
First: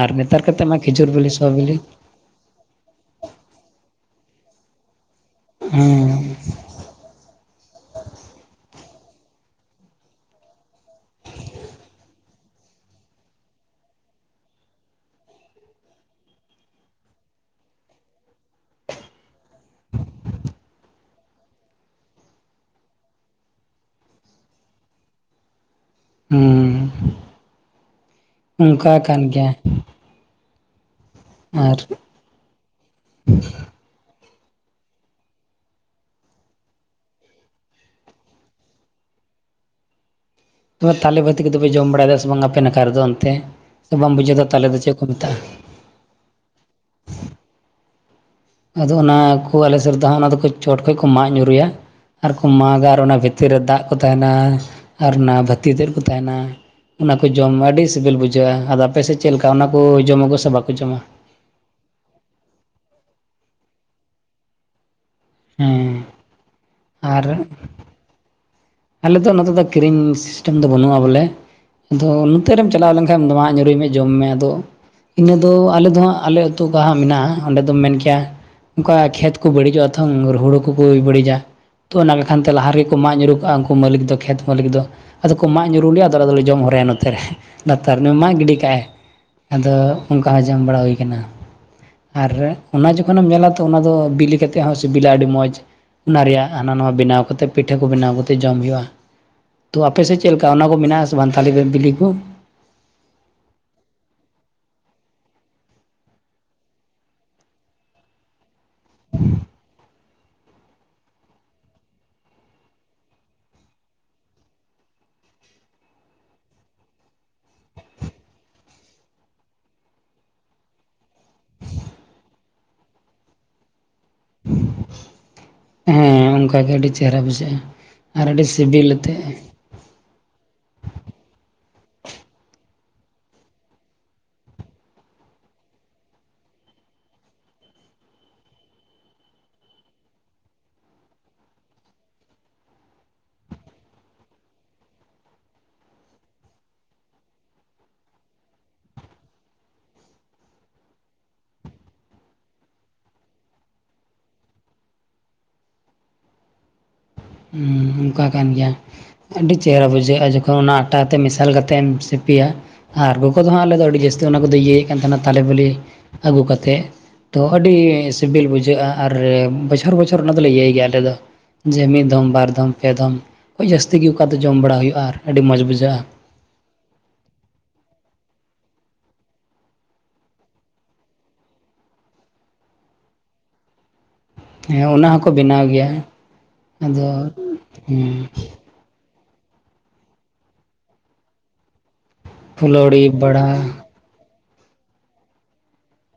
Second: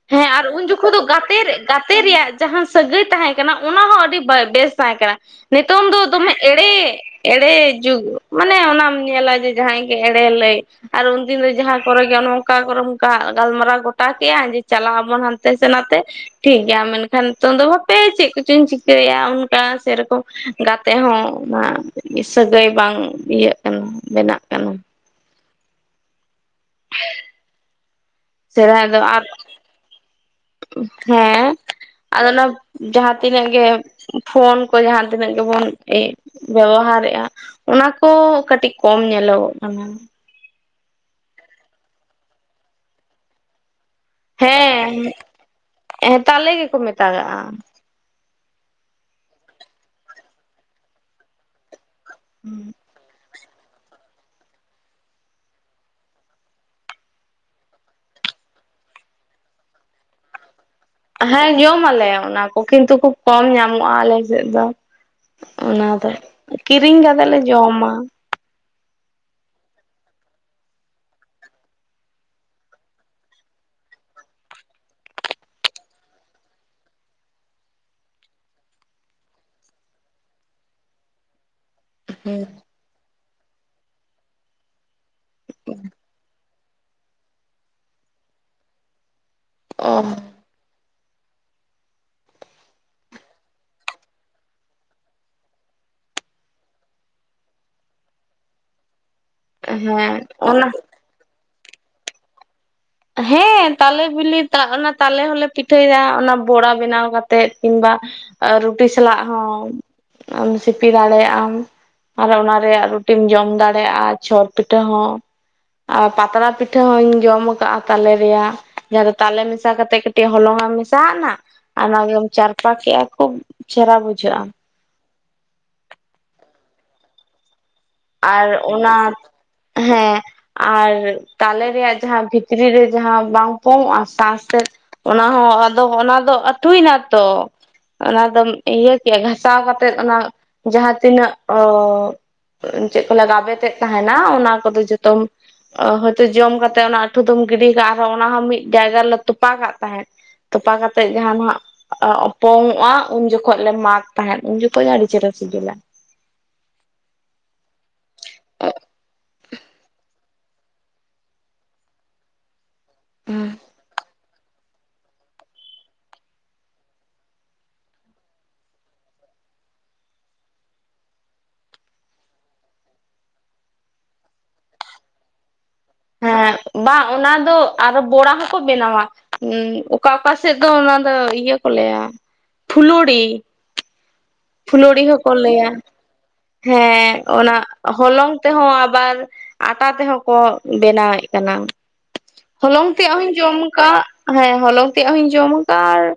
ᱦᱮᱸ ᱱᱮᱛᱟᱨ ᱟᱨ ᱠᱟᱛᱮᱫ ᱩᱱ ᱢᱟ ᱡᱚᱠᱷᱚᱱ ᱫᱚ ᱠᱷᱤᱡᱩᱨ ᱵᱤᱞᱤ ᱜᱟᱛᱮ ᱥᱚ ᱵᱤᱞᱤ ᱜᱟᱛᱮ ᱨᱮᱭᱟᱜ ᱡᱟᱦᱟᱸ ᱥᱟᱹᱜᱟᱹᱭ ᱛᱟᱦᱮᱸ ᱠᱟᱱᱟ ᱚᱱᱟ ᱦᱚᱸ ᱟᱹᱰᱤ ᱵᱟᱭ ᱵᱮᱥ ᱛᱟᱦᱮᱸ ᱠᱟᱱᱟ ᱱᱤᱛᱚᱝ ᱫᱚ ᱫᱚᱢᱮ ᱦᱮᱸ ᱮᱲᱮ ᱮᱲᱮ ᱡᱩᱜᱽ ᱢᱟᱱᱮ ᱚᱱᱟᱢ ᱧᱮᱞᱟᱭ ᱡᱮ ᱡᱟᱦᱟᱸᱭ ᱜᱮ ᱮᱲᱮ ᱞᱟᱹᱭ ᱟᱨ ᱩᱱᱫᱤᱱ ᱫᱚ ᱡᱟᱦᱟᱸ ᱠᱚᱨᱮ ᱜᱮ ᱚᱱ ᱚᱱᱠᱟ ᱠᱚᱨᱮᱚᱱ ᱜᱟᱞᱢᱟᱨᱟᱣ ᱜᱚᱴᱟ ᱠᱮᱭᱟ ᱡᱮ [unintelligible] ᱪᱟᱞᱟ ᱟᱵᱚᱱ ᱦᱟᱱᱛᱮ ᱥᱮ ᱱᱟᱛᱮ ᱴᱷᱤᱠ ᱜᱮᱭᱟ ᱢᱮᱱᱠᱷᱟᱱ ᱱᱤᱛᱚᱝ ᱫᱚ ᱵᱟᱦᱟᱯᱮ ᱪᱮᱫ ᱠᱚᱪᱚᱧ ᱪᱤᱠᱟᱹᱭᱮᱫᱼᱟ ᱚᱱᱠᱟ ᱥᱮᱨᱚᱠᱚᱢ ᱜᱟᱛᱮ ᱦᱚᱸ [unintelligible] ᱥᱟᱹᱜᱟᱹᱭ ᱵᱟᱝ ᱤᱭᱟᱹᱜ ᱠᱟᱱᱟ ᱵᱮᱱᱟᱜ ᱠᱟᱱᱟ ᱦᱮᱸ ᱦᱮᱸ ᱥᱮᱫᱟᱭ ᱚᱱᱠᱟ ᱫᱚ ᱠᱟᱱ ᱟᱨ ᱜᱮᱭᱟ ᱦᱮᱸ ᱟᱨ ᱟᱫᱚ ᱚᱱᱟ ᱡᱟᱦᱟᱸ ᱛᱤᱱᱟᱹᱜ ᱜᱮ ᱯᱷᱳᱱ ᱠᱚ ᱡᱟᱦᱟᱸ ᱛᱤᱱᱟᱹᱜ ᱜᱮᱵᱚᱱ ᱵᱮᱵᱚᱦᱟᱨᱮᱫᱼᱟ ᱚᱱᱟ ᱠᱚ ᱠᱟᱹᱴᱤᱡ ᱠᱚᱢ ᱧᱮᱞ ᱧᱮᱞᱚᱜᱚᱜ ᱠᱟᱱᱟ ᱱᱚ ᱛᱟᱞᱮ ᱵᱟᱹᱛᱤ ᱠᱚᱫᱚᱯᱮ ᱡᱚᱢ ᱵᱟᱲᱟᱭᱮᱫᱟ ᱥᱮ ᱵᱟᱝᱟ ᱯᱮ ᱱᱟᱠᱷᱟ ᱨᱮᱫᱚ ᱚᱱᱛᱮ ᱥᱮ ᱵᱟᱢ ᱵᱩᱡᱷᱟᱹᱣᱫᱟ ᱛᱟᱞᱮ ᱫᱚ ᱪᱮᱫ ᱠᱚ ᱦᱮᱸ ᱢᱮᱛᱟᱜᱼᱟ ᱦᱮᱸ ᱛᱟᱞᱮ ᱜᱮᱠᱚ ᱢᱮᱛᱟᱜᱟᱜᱼᱟ ᱟᱫᱚ ᱚᱱᱟ ᱠᱩ ᱟᱞᱮ ᱥᱮᱫ ᱫᱚ ᱦᱟᱸᱜ ᱚᱱᱟ ᱫᱚ ᱪᱚᱴ ᱠᱷᱚᱱᱚᱡ ᱠᱚ ᱢᱟᱜ ᱧᱩᱨᱩᱭᱟ ᱟᱨᱠᱚ ᱢᱟᱜᱟ ᱟᱨ ᱚᱱᱟ ᱵᱷᱤᱛᱤᱨ ᱛᱤ ᱨᱮ ᱫᱟᱜ ᱠᱚ ᱛᱟᱦᱮᱱᱟ ᱟᱨ ᱚᱱᱟ ᱵᱷᱟᱹᱛᱤ ᱛᱮᱫ ᱠᱚ ᱛᱟᱦᱮᱱᱟ ᱚᱱᱟ ᱠᱚ ᱡᱚᱢ ᱟᱹᱰᱤ ᱥᱤᱵᱤᱞ ᱵᱩᱡᱷᱟᱹᱜᱼᱟ ᱟᱫᱚ ᱟᱯᱮᱥᱮᱫ ᱪᱮᱫᱞᱮᱠᱟ ᱚᱱᱟ ᱠᱚ ᱡᱚᱢᱟ ᱠᱚ ᱥᱮ ᱵᱟᱠᱚ ᱡᱚᱢᱟ ᱦᱮᱸ ᱡᱚᱢ ᱟᱞᱮ ᱚᱱᱟ ᱠᱚ ᱠᱤᱱᱛᱩ ᱠᱷᱩᱵ ᱠᱚᱢ ᱧᱟᱢᱚᱜᱼᱟ ᱟᱞᱮ ᱥᱮᱫ ᱫᱚ ᱚᱱᱟ ᱦᱮᱸ ᱫᱚ ᱠᱤᱨᱤᱧ ᱟᱨ ᱠᱟᱛᱮᱜ ᱞᱮ ᱡᱚᱢᱟ ᱟᱞᱮ ᱫᱚ ᱱᱚᱛᱮ ᱫᱚ ᱠᱤᱨᱤᱧ ᱥᱤᱥᱴᱮᱢ ᱫᱚ ᱵᱟᱹᱱᱩᱜᱼᱟ ᱵᱚᱞᱮ ᱟᱫᱚ ᱱᱚᱛᱮ ᱨᱮᱢ ᱪᱟᱞᱟᱣ ᱞᱮᱱᱠᱷᱟᱱ ᱫᱚᱢᱟᱜ ᱧᱩᱨᱩᱭ ᱢᱮ ᱡᱚᱢ ᱢᱮ ᱟᱫᱚ ᱤᱱᱟᱹ ᱫᱚ ᱟᱞᱮ ᱫᱚ ᱦᱟᱸᱜ ᱟᱞᱮ ᱟᱹᱛᱩ ᱦᱟᱸᱜ ᱢᱮᱱᱟᱜᱼᱟ ᱚᱸᱰᱮ ᱫᱚᱢ ᱢᱮᱱ ᱠᱮᱭᱟ ᱚᱱᱠᱟ ᱠᱷᱮᱛ ᱠᱚ ᱵᱟᱹᱲᱤᱡᱚᱜᱼᱟ ᱛᱷᱚᱝ ᱦᱩᱲᱩ ᱠᱚᱠᱚ ᱵᱟᱹᱲᱤᱡᱪᱟ ᱛᱚ ᱚᱱᱟ ᱠᱚᱠᱷᱟᱱ ᱦᱮᱸ ᱛᱮ ᱞᱟᱦᱟ ᱨᱮᱜᱮ ᱢᱟᱜ ᱧᱩᱨᱩᱨᱩ ᱠᱟᱜᱼᱟ ᱩᱱᱠᱩ ᱢᱟᱹᱞᱤᱠ ᱫᱚ ᱠᱷᱮᱛ ᱢᱟᱹᱞᱤᱠ ᱫᱚ ᱟᱫᱚ ᱠᱚ ᱢᱟᱜ ᱧᱩᱨᱩ ᱞᱮᱭᱟ ᱟᱫᱚ ᱟᱞ ᱫᱚ ᱡᱚᱢ ᱦᱚᱼᱟ ᱱᱚᱛᱮ ᱨᱮ ᱞᱟᱛᱟᱨ ᱢᱟ ᱜᱤᱰᱤ ᱠᱟᱜ ᱟᱭ ᱟᱫᱚ ᱚ ᱚᱱᱠᱟ ᱦᱚᱸ ᱡᱚᱢ ᱵᱟᱲᱟ ᱦᱩᱭ ᱟᱨ ᱚᱱᱟ ᱡᱚᱠᱷᱚᱱᱮᱢ ᱧᱮᱞᱟ ᱛᱚ ᱚᱱᱟ ᱫᱚ ᱵᱤᱞᱤ ᱠᱟᱛᱮ ᱦᱚᱸ ᱥᱤᱵᱤᱞᱟ ᱟᱹᱰᱤ ᱢᱚᱡᱽ ᱚᱱᱟ ᱨᱮᱭᱟᱜ ᱦᱟᱱᱟ ᱱᱚᱣᱟ ᱵᱮᱱᱟᱣ ᱠᱟᱛᱮ ᱯᱤᱴᱷᱟᱹ ᱠᱚ ᱵᱮᱱᱟᱣ ᱠᱟᱛᱮ ᱡᱚᱢ ᱦᱩᱭᱩᱜᱼᱟ ᱛᱳ ᱟᱯᱮ ᱥᱮᱫ ᱪᱮᱫ ᱞᱮᱠᱟ ᱚᱱᱟ ᱠᱚ ᱢᱮᱱᱟᱜᱼᱟ ᱛᱟᱞᱤ ᱵᱤᱞᱤ ᱠᱚ ᱦᱮᱸ ᱛᱟᱞᱮ ᱵᱤᱞᱤ ᱚᱱᱟ ᱛᱟᱞᱮ ᱦᱚᱞᱮ ᱯᱤᱴᱷᱟᱹᱭᱭᱟ ᱚᱱᱟ ᱵᱚᱲᱟ ᱵᱮᱱᱟᱣ ᱠᱟᱛᱮᱜ ᱠᱤᱝᱵᱟ ᱨᱩᱴᱤ ᱥᱟᱞᱟᱜ ᱦᱚᱸ ᱥᱤᱯᱤ ᱫᱟᱲᱮᱭᱟᱜ ᱟᱢ ᱟᱨ ᱚᱱᱟ ᱨᱮᱭᱟᱜ ᱨᱩᱴᱤᱢ ᱡᱚᱢ ᱫᱟᱲᱮᱭᱟᱜᱼᱟ ᱪᱷᱚᱨ ᱯᱤᱴᱷᱟᱹ ᱦᱚᱸ ᱟᱨ ᱯᱟᱛᱲᱟ ᱯᱤᱴᱷᱟᱹ ᱦᱚᱧ ᱡᱚᱢ ᱟᱠᱟᱫᱼᱟ ᱛᱟᱞᱮ ᱨᱮᱭᱟᱜ ᱡᱟᱦᱟᱸ ᱫᱚ ᱛᱟᱞᱮ ᱢᱮᱥᱟ ᱠᱟᱛᱮᱜ ᱠᱟᱹᱴᱤᱡ ᱦᱚᱞᱚᱝ ᱮᱢ ᱢᱮᱥᱟᱣ ᱱᱟ ᱚᱱᱟᱜᱮᱢ ᱪᱟᱨᱯᱟ ᱠᱮᱫᱮᱜᱼᱟ ᱠᱷᱩᱵ ᱪᱮᱦᱮᱨᱟ ᱵᱩᱡᱷᱟᱹᱜᱼᱟ ᱦᱮᱸ ᱚᱱᱠᱟᱜᱮ ᱟᱹᱰᱤ ᱪᱮᱦᱮᱨᱟ ᱵᱩᱡᱷᱟᱹᱜᱼᱟ ᱟᱹᱰᱤ ᱟᱨ ᱥᱤᱵᱤᱞ ᱚᱱᱟ ᱟᱛᱮᱫ ᱦᱮᱸ ᱟᱨ ᱛᱟᱞᱮ ᱨᱮᱭᱟᱜ ᱡᱟᱦᱟᱸ ᱵᱷᱤᱛᱨᱤ ᱨᱮ ᱡᱟᱦᱟᱸ ᱵᱟᱝ ᱯᱚᱝᱚᱜᱼᱟ ᱥᱟ ᱥᱮᱫ ᱚᱱᱟ ᱦᱚᱸ ᱟᱫᱚ ᱚᱱᱟ ᱫᱚ ᱟᱹᱛᱩᱭᱮᱱᱟ ᱛᱚ ᱚᱱᱟᱫᱚᱢ ᱤᱭᱟᱹ ᱠᱮᱜᱼᱟ ᱜᱷᱟᱥᱟᱣ ᱠᱟᱛᱮᱜ ᱚᱱᱟ ᱡᱟᱦᱟᱸ ᱛᱤᱱᱟᱹᱜ ᱚ ᱪᱮᱫ ᱠᱚ ᱞᱮ ᱜᱟᱵᱮᱫ ᱛᱮᱫ ᱛᱟᱦᱮᱱᱟ ᱚᱱᱟ ᱠᱚᱫᱚ ᱡᱚᱛᱚᱢ ᱦᱳᱭᱛᱳ ᱡᱚᱢ ᱠᱟᱛᱮᱜ ᱚᱱᱟ ᱟᱹᱷᱩ ᱫᱚᱢ ᱜᱤᱰᱤ ᱠᱟᱜ-ᱟ ᱟᱨ ᱚᱱᱟᱦᱚᱸ ᱢᱤᱫ ᱡᱟᱭᱜᱟ ᱨᱮᱞᱮ ᱛᱚᱯᱟ ᱠᱟᱜ ᱛᱟᱦᱮᱸᱫ ᱛᱚᱯᱟ ᱠᱟᱛᱮᱜ ᱡᱟᱦᱟᱸ ᱟᱱᱟᱦᱸᱟᱜ ᱯᱚᱝ ᱚᱜᱼᱟ ᱩᱱ ᱡᱚᱠᱷᱚᱱ ᱞᱮ ᱢᱟᱜᱽ ᱛᱟᱦᱮᱱ ᱩᱱ ᱡᱚᱠᱷᱚᱡ ᱦᱚ ᱟᱹᱰᱤ ᱪᱮᱦᱮᱨᱟ ᱥᱤᱵᱤᱞᱟ ᱦᱮᱸ ᱚᱱᱠᱟ ᱠᱟᱱ ᱜᱮᱭᱟ ᱟᱹᱰᱤ ᱪᱮᱦᱮᱨᱟ ᱵᱩᱡᱷᱟᱹᱜᱼᱟ ᱡᱚᱠᱷᱚᱱ ᱛ ᱚᱱᱟ ᱟᱴᱟ ᱛᱮ ᱢᱮᱥᱟᱞ ᱠᱟᱛᱮ ᱮᱢ ᱥᱤᱯᱤᱭᱟ ᱟᱨ ᱜᱚᱜᱚ ᱦᱩᱸ ᱫᱚ ᱦᱟᱸᱜ ᱟᱞᱮ ᱫᱚ ᱟᱹᱰᱤ ᱡᱟᱹᱥᱛᱤ ᱚᱱᱟ ᱠᱚ ᱤᱭᱟᱹᱭᱟ ᱛᱟᱦᱮᱱᱟ ᱛᱟᱞᱮ ᱵᱤᱞᱤ ᱟᱹᱜᱩ ᱠᱟᱛᱮᱫ ᱛᱚ ᱟᱹᱰᱤ ᱥᱤᱵᱤᱞ ᱵᱩᱡᱷᱟᱹᱜᱼᱟ ᱟᱨ ᱵᱚᱪᱷᱚᱨ ᱵᱚᱪᱷᱚᱨ ᱚᱱᱟ ᱫᱚᱞᱮ ᱤᱭᱟᱹᱭ ᱜᱮᱭᱟ ᱟᱞᱮ ᱫᱚ ᱡᱮ ᱢᱤᱫ ᱫᱚᱢ ᱵᱟᱨ ᱫᱚᱢ ᱯᱮ ᱫᱚᱢ ᱡᱟᱹᱥᱛᱤ ᱜᱮ ᱚᱠᱟ ᱫᱚ ᱡᱚᱢ ᱵᱟᱲᱟ ᱦᱩᱭᱩᱜᱼᱟ ᱟᱹᱰᱤ ᱢᱚᱡᱽ ᱵᱩᱡᱷᱟᱹᱜᱼᱟ ᱦᱮᱸ ᱵᱟᱝ ᱚᱱᱟ ᱫᱚ ᱟᱨᱦᱚ ᱵᱚᱲᱟ ᱦᱚᱸ ᱠᱚ ᱵᱮᱱᱟᱣᱟ ᱚᱠᱟ ᱚᱠᱟ ᱥᱮᱫ ᱫᱚ ᱚᱱᱟ ᱫᱚ ᱤᱭᱟᱹ ᱠᱚ ᱞᱟᱹᱭᱟ ᱯᱷᱩᱞᱩᱲᱤ ᱦᱮᱸ ᱯᱷᱩᱞᱩᱲᱤ ᱚᱱᱟ ᱦᱚᱸᱠᱚ ᱦᱚᱠᱚ ᱵᱮᱱᱟᱣ ᱞᱟᱹᱭᱟ ᱜᱮᱭᱟ ᱟᱫᱚ ᱦᱮᱸ ᱚᱱᱟ ᱦᱮᱸ ᱦᱚᱞᱚᱝ ᱛᱮᱦᱚᱸ ᱟᱵᱟᱨ ᱟᱴᱟ ᱛᱮᱦᱚᱸ ᱠᱚ ᱵᱮᱱᱟᱣᱮᱫ ᱠᱟᱱᱟ ᱦᱚᱞᱚᱝ ᱯᱷᱩᱞᱳᱲᱤ ᱛᱮᱭᱟᱜ ᱦᱚᱧ ᱡᱚᱢ ᱵᱟᱲᱟ ᱟᱠᱟᱫ ᱦᱮᱸ ᱦᱚᱞᱚᱝ ᱛᱮᱭᱟᱜ ᱦᱚᱧ ᱡᱚᱢ ᱟᱠᱟᱟᱜᱼᱟ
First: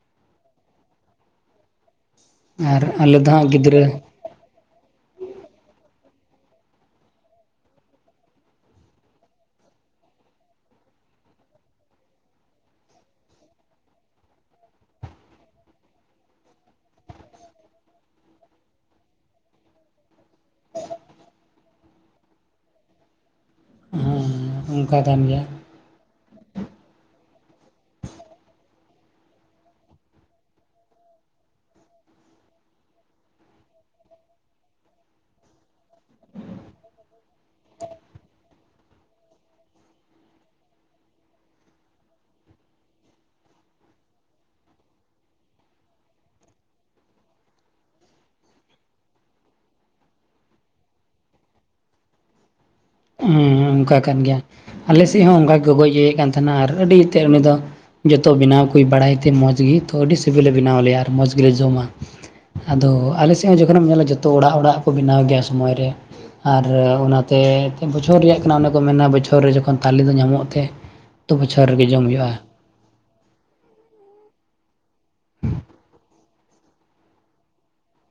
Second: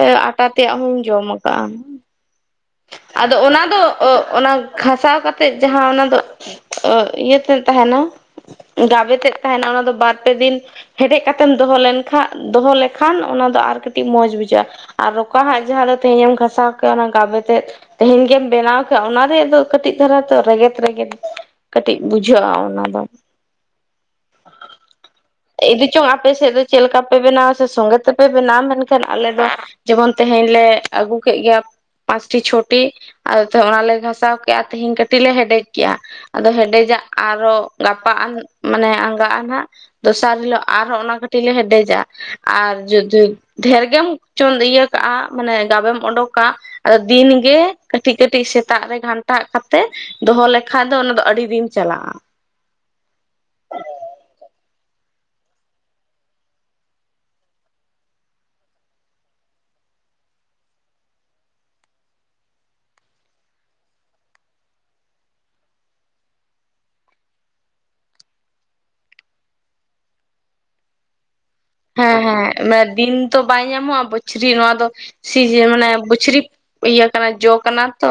ᱟᱨ ᱟᱴᱟ ᱛᱮᱭᱟᱜ ᱦᱚᱧ ᱡᱚᱢ ᱟᱠᱟᱜᱼᱟ ᱟᱨ ᱟᱞᱮ ᱫᱚ ᱟᱫᱚ ᱦᱟᱸᱜ ᱚᱱᱟ ᱫᱚ ᱜᱤᱫᱽᱨᱟᱹ ᱚᱱᱟ ᱜᱷᱟᱥᱟᱣ ᱠᱟᱛᱮ ᱡᱟᱦᱟᱸ ᱚᱱᱟ ᱫᱚ ᱚ ᱤᱭᱟᱹ ᱛᱮᱫ ᱛᱟᱦᱮᱱᱟ ᱜᱟᱵᱮᱛᱮᱫ ᱛᱟᱦᱮᱱᱟ ᱚᱱᱟ ᱫᱚ ᱵᱟᱨᱯᱮ ᱫᱤᱱ ᱦᱮᱰᱮᱡ ᱠᱟᱛᱮᱢ ᱫᱚᱦᱚ ᱞᱮᱱᱠᱷᱟᱱ ᱫᱚᱦᱚ ᱞᱮᱠᱷᱟᱱ ᱚᱱᱟ ᱟᱨ ᱠᱟᱹᱴᱤᱡ ᱢᱚᱸᱡᱽ ᱵᱩᱡᱷᱟᱹᱜᱼᱟ ᱟᱨ ᱨᱚᱠᱟ ᱦᱟᱜᱜ ᱡᱟᱦᱟᱸ ᱫᱚ ᱛᱮᱦᱮᱧᱮ ᱮᱢ ᱜᱷᱟᱥᱟᱣ ᱠᱟᱜ-ᱟ ᱚᱱᱟ ᱜᱟᱵᱮ ᱛᱮᱦᱮᱧ ᱜᱮᱢ ᱵᱮᱱᱟᱣ ᱠᱟᱜ ᱚᱱᱟ ᱨᱮᱭᱟᱜ ᱫᱚ ᱠᱟᱹᱴᱤᱡ ᱫᱷᱟᱨᱟ ᱛᱚ ᱨᱮᱸᱜᱮᱛ ᱨᱮᱸᱜᱮᱛ ᱠᱟᱹᱴᱤᱡ ᱵᱩᱡᱷᱟᱹᱜᱼᱟ ᱚᱱᱟ ᱫᱚ ᱚᱱᱠᱟ ᱠᱟᱱ ᱜᱮᱭᱟ ᱮᱫᱮᱪᱚᱝ ᱟᱯᱮ ᱥᱮᱫ ᱫᱚ ᱪᱮᱫᱞᱮᱠᱟ ᱯᱮ ᱵᱮᱱᱟᱣᱟ ᱥᱚᱝᱜᱮ ᱛᱮᱯᱮ ᱵᱮᱱᱟᱣᱟ ᱢᱮᱱᱠᱷᱟᱱ ᱟᱞᱮ ᱫᱚ ᱡᱮᱢᱚᱱ ᱛᱮᱦᱮᱧ ᱞᱮ ᱟᱹᱜᱩ ᱠᱮᱫ ᱜᱮ ᱯᱟᱸᱪᱴᱤ ᱪᱷᱚᱴᱤ ᱟᱫᱚ ᱚᱱᱟᱞᱮ ᱜᱷᱟᱥᱟᱣ ᱠᱮᱜᱼᱟ ᱛᱮᱦᱮᱧ ᱠᱟᱹᱴᱤᱡ ᱞᱮ ᱦᱮᱰᱮᱡ ᱠᱮᱜᱼᱟ ᱟᱫᱚ ᱦᱮᱰᱮᱡᱟᱜ ᱟᱨᱚ ᱜᱟᱯᱟᱼᱟᱱ ᱢᱟᱱᱮ ᱟᱸᱜᱟᱜᱼᱟ ᱱᱟᱦᱟᱜ ᱫᱚᱥᱟᱨ ᱦᱤᱞᱳ ᱟᱨᱦᱚᱸ ᱚᱱᱟ ᱠᱟᱹᱴᱤᱡ ᱞᱮ ᱦᱮᱰᱮᱡᱟ ᱟᱨ ᱡᱩᱫᱤ ᱰᱷᱮᱨ ᱜᱮᱢ ᱪᱚᱱ ᱤᱭᱟᱹ ᱠᱟᱜᱼᱟ ᱢᱟᱱᱮ ᱜᱟᱵᱮᱢ ᱚᱰᱳᱠᱟ ᱟᱫᱚ ᱫᱤᱱ ᱜᱮ ᱠᱟᱹᱴᱤᱡ ᱠᱟᱹᱴᱤᱡ ᱥᱮᱛᱟᱜ ᱨᱮ ᱜᱷᱟᱱᱴᱟᱜ ᱠᱟᱛᱮ ᱫᱚᱦᱚ ᱞᱮᱠᱷᱟᱡ ᱫᱚ ᱚᱱᱟ ᱫᱚ ᱟᱹᱰᱤ ᱫᱤᱱ ᱪᱟᱞᱟᱜᱼᱟ ᱞᱟᱜ ᱟ ᱦᱮᱸ ᱚᱱᱠᱟ ᱠᱟᱱ ᱜᱮᱭᱟ ᱟᱞᱮ ᱥᱮᱫ ᱦᱚᱸ ᱚᱱᱠᱟ ᱜᱚᱡ ᱤᱭᱟᱹᱮᱫ ᱠᱟᱱ ᱛᱟᱦᱮᱱᱟ ᱟᱨ ᱟᱹᱰᱤ ᱩᱛᱟᱹᱨ ᱩᱱᱤ ᱫᱚ ᱡᱚᱛᱚ ᱵᱮᱱᱟᱣ ᱠᱚ ᱵᱟᱲᱟᱭ ᱛᱮ ᱢᱚᱸᱡᱽ ᱜᱮ ᱛᱚ ᱟᱹᱰᱤ ᱥᱤᱵᱤᱞᱮ ᱵᱮᱱᱟᱣ ᱟᱞᱭᱟ ᱟᱨ ᱢᱚᱸᱡᱽ ᱜᱮᱞᱮ ᱡᱚᱢᱟ ᱟᱫᱚ ᱟᱞᱮ ᱥᱮᱫ ᱦᱚᱸ ᱡᱚᱠᱷᱚᱱᱮᱢ ᱧᱮᱞᱟ ᱡᱚᱛᱚ ᱚᱲᱟᱜ ᱚᱲᱟᱜ ᱠᱚ ᱵᱮᱱᱟᱣ ᱜᱮᱭᱟ ᱥᱚᱢᱚᱭ ᱨᱮ ᱟᱨ ᱚᱱᱟᱛᱮ ᱵᱚᱪᱷᱚᱨ ᱨᱮᱭᱟᱜ ᱠᱟᱱᱟ ᱠᱚ ᱢᱮᱱᱟ ᱵᱚᱪᱷᱚᱨ ᱨᱮ ᱡᱚᱠᱷᱚᱱ ᱛᱟᱞᱮ ᱫᱚ ᱧᱟᱢᱚᱜ ᱛᱮ ᱛᱚ ᱵᱚᱪᱷᱚᱨ ᱨᱮᱜᱮ ᱡᱚᱢ ᱦᱩᱭᱩᱜᱼᱟ ᱦᱮᱸ ᱦᱮᱸ ᱫᱤᱱ ᱛᱚ ᱵᱟᱭ ᱧᱟᱢᱚᱜᱼᱟ ᱵᱚᱪᱷᱨᱤ ᱱᱚᱣᱟ ᱫᱚ ᱥᱤᱡᱮ ᱢᱟᱱᱮ ᱵᱚᱪᱷᱨᱤ ᱤᱭᱟᱹ ᱠᱟᱱᱟ ᱡᱚ ᱠᱟᱱᱟ ᱛᱚ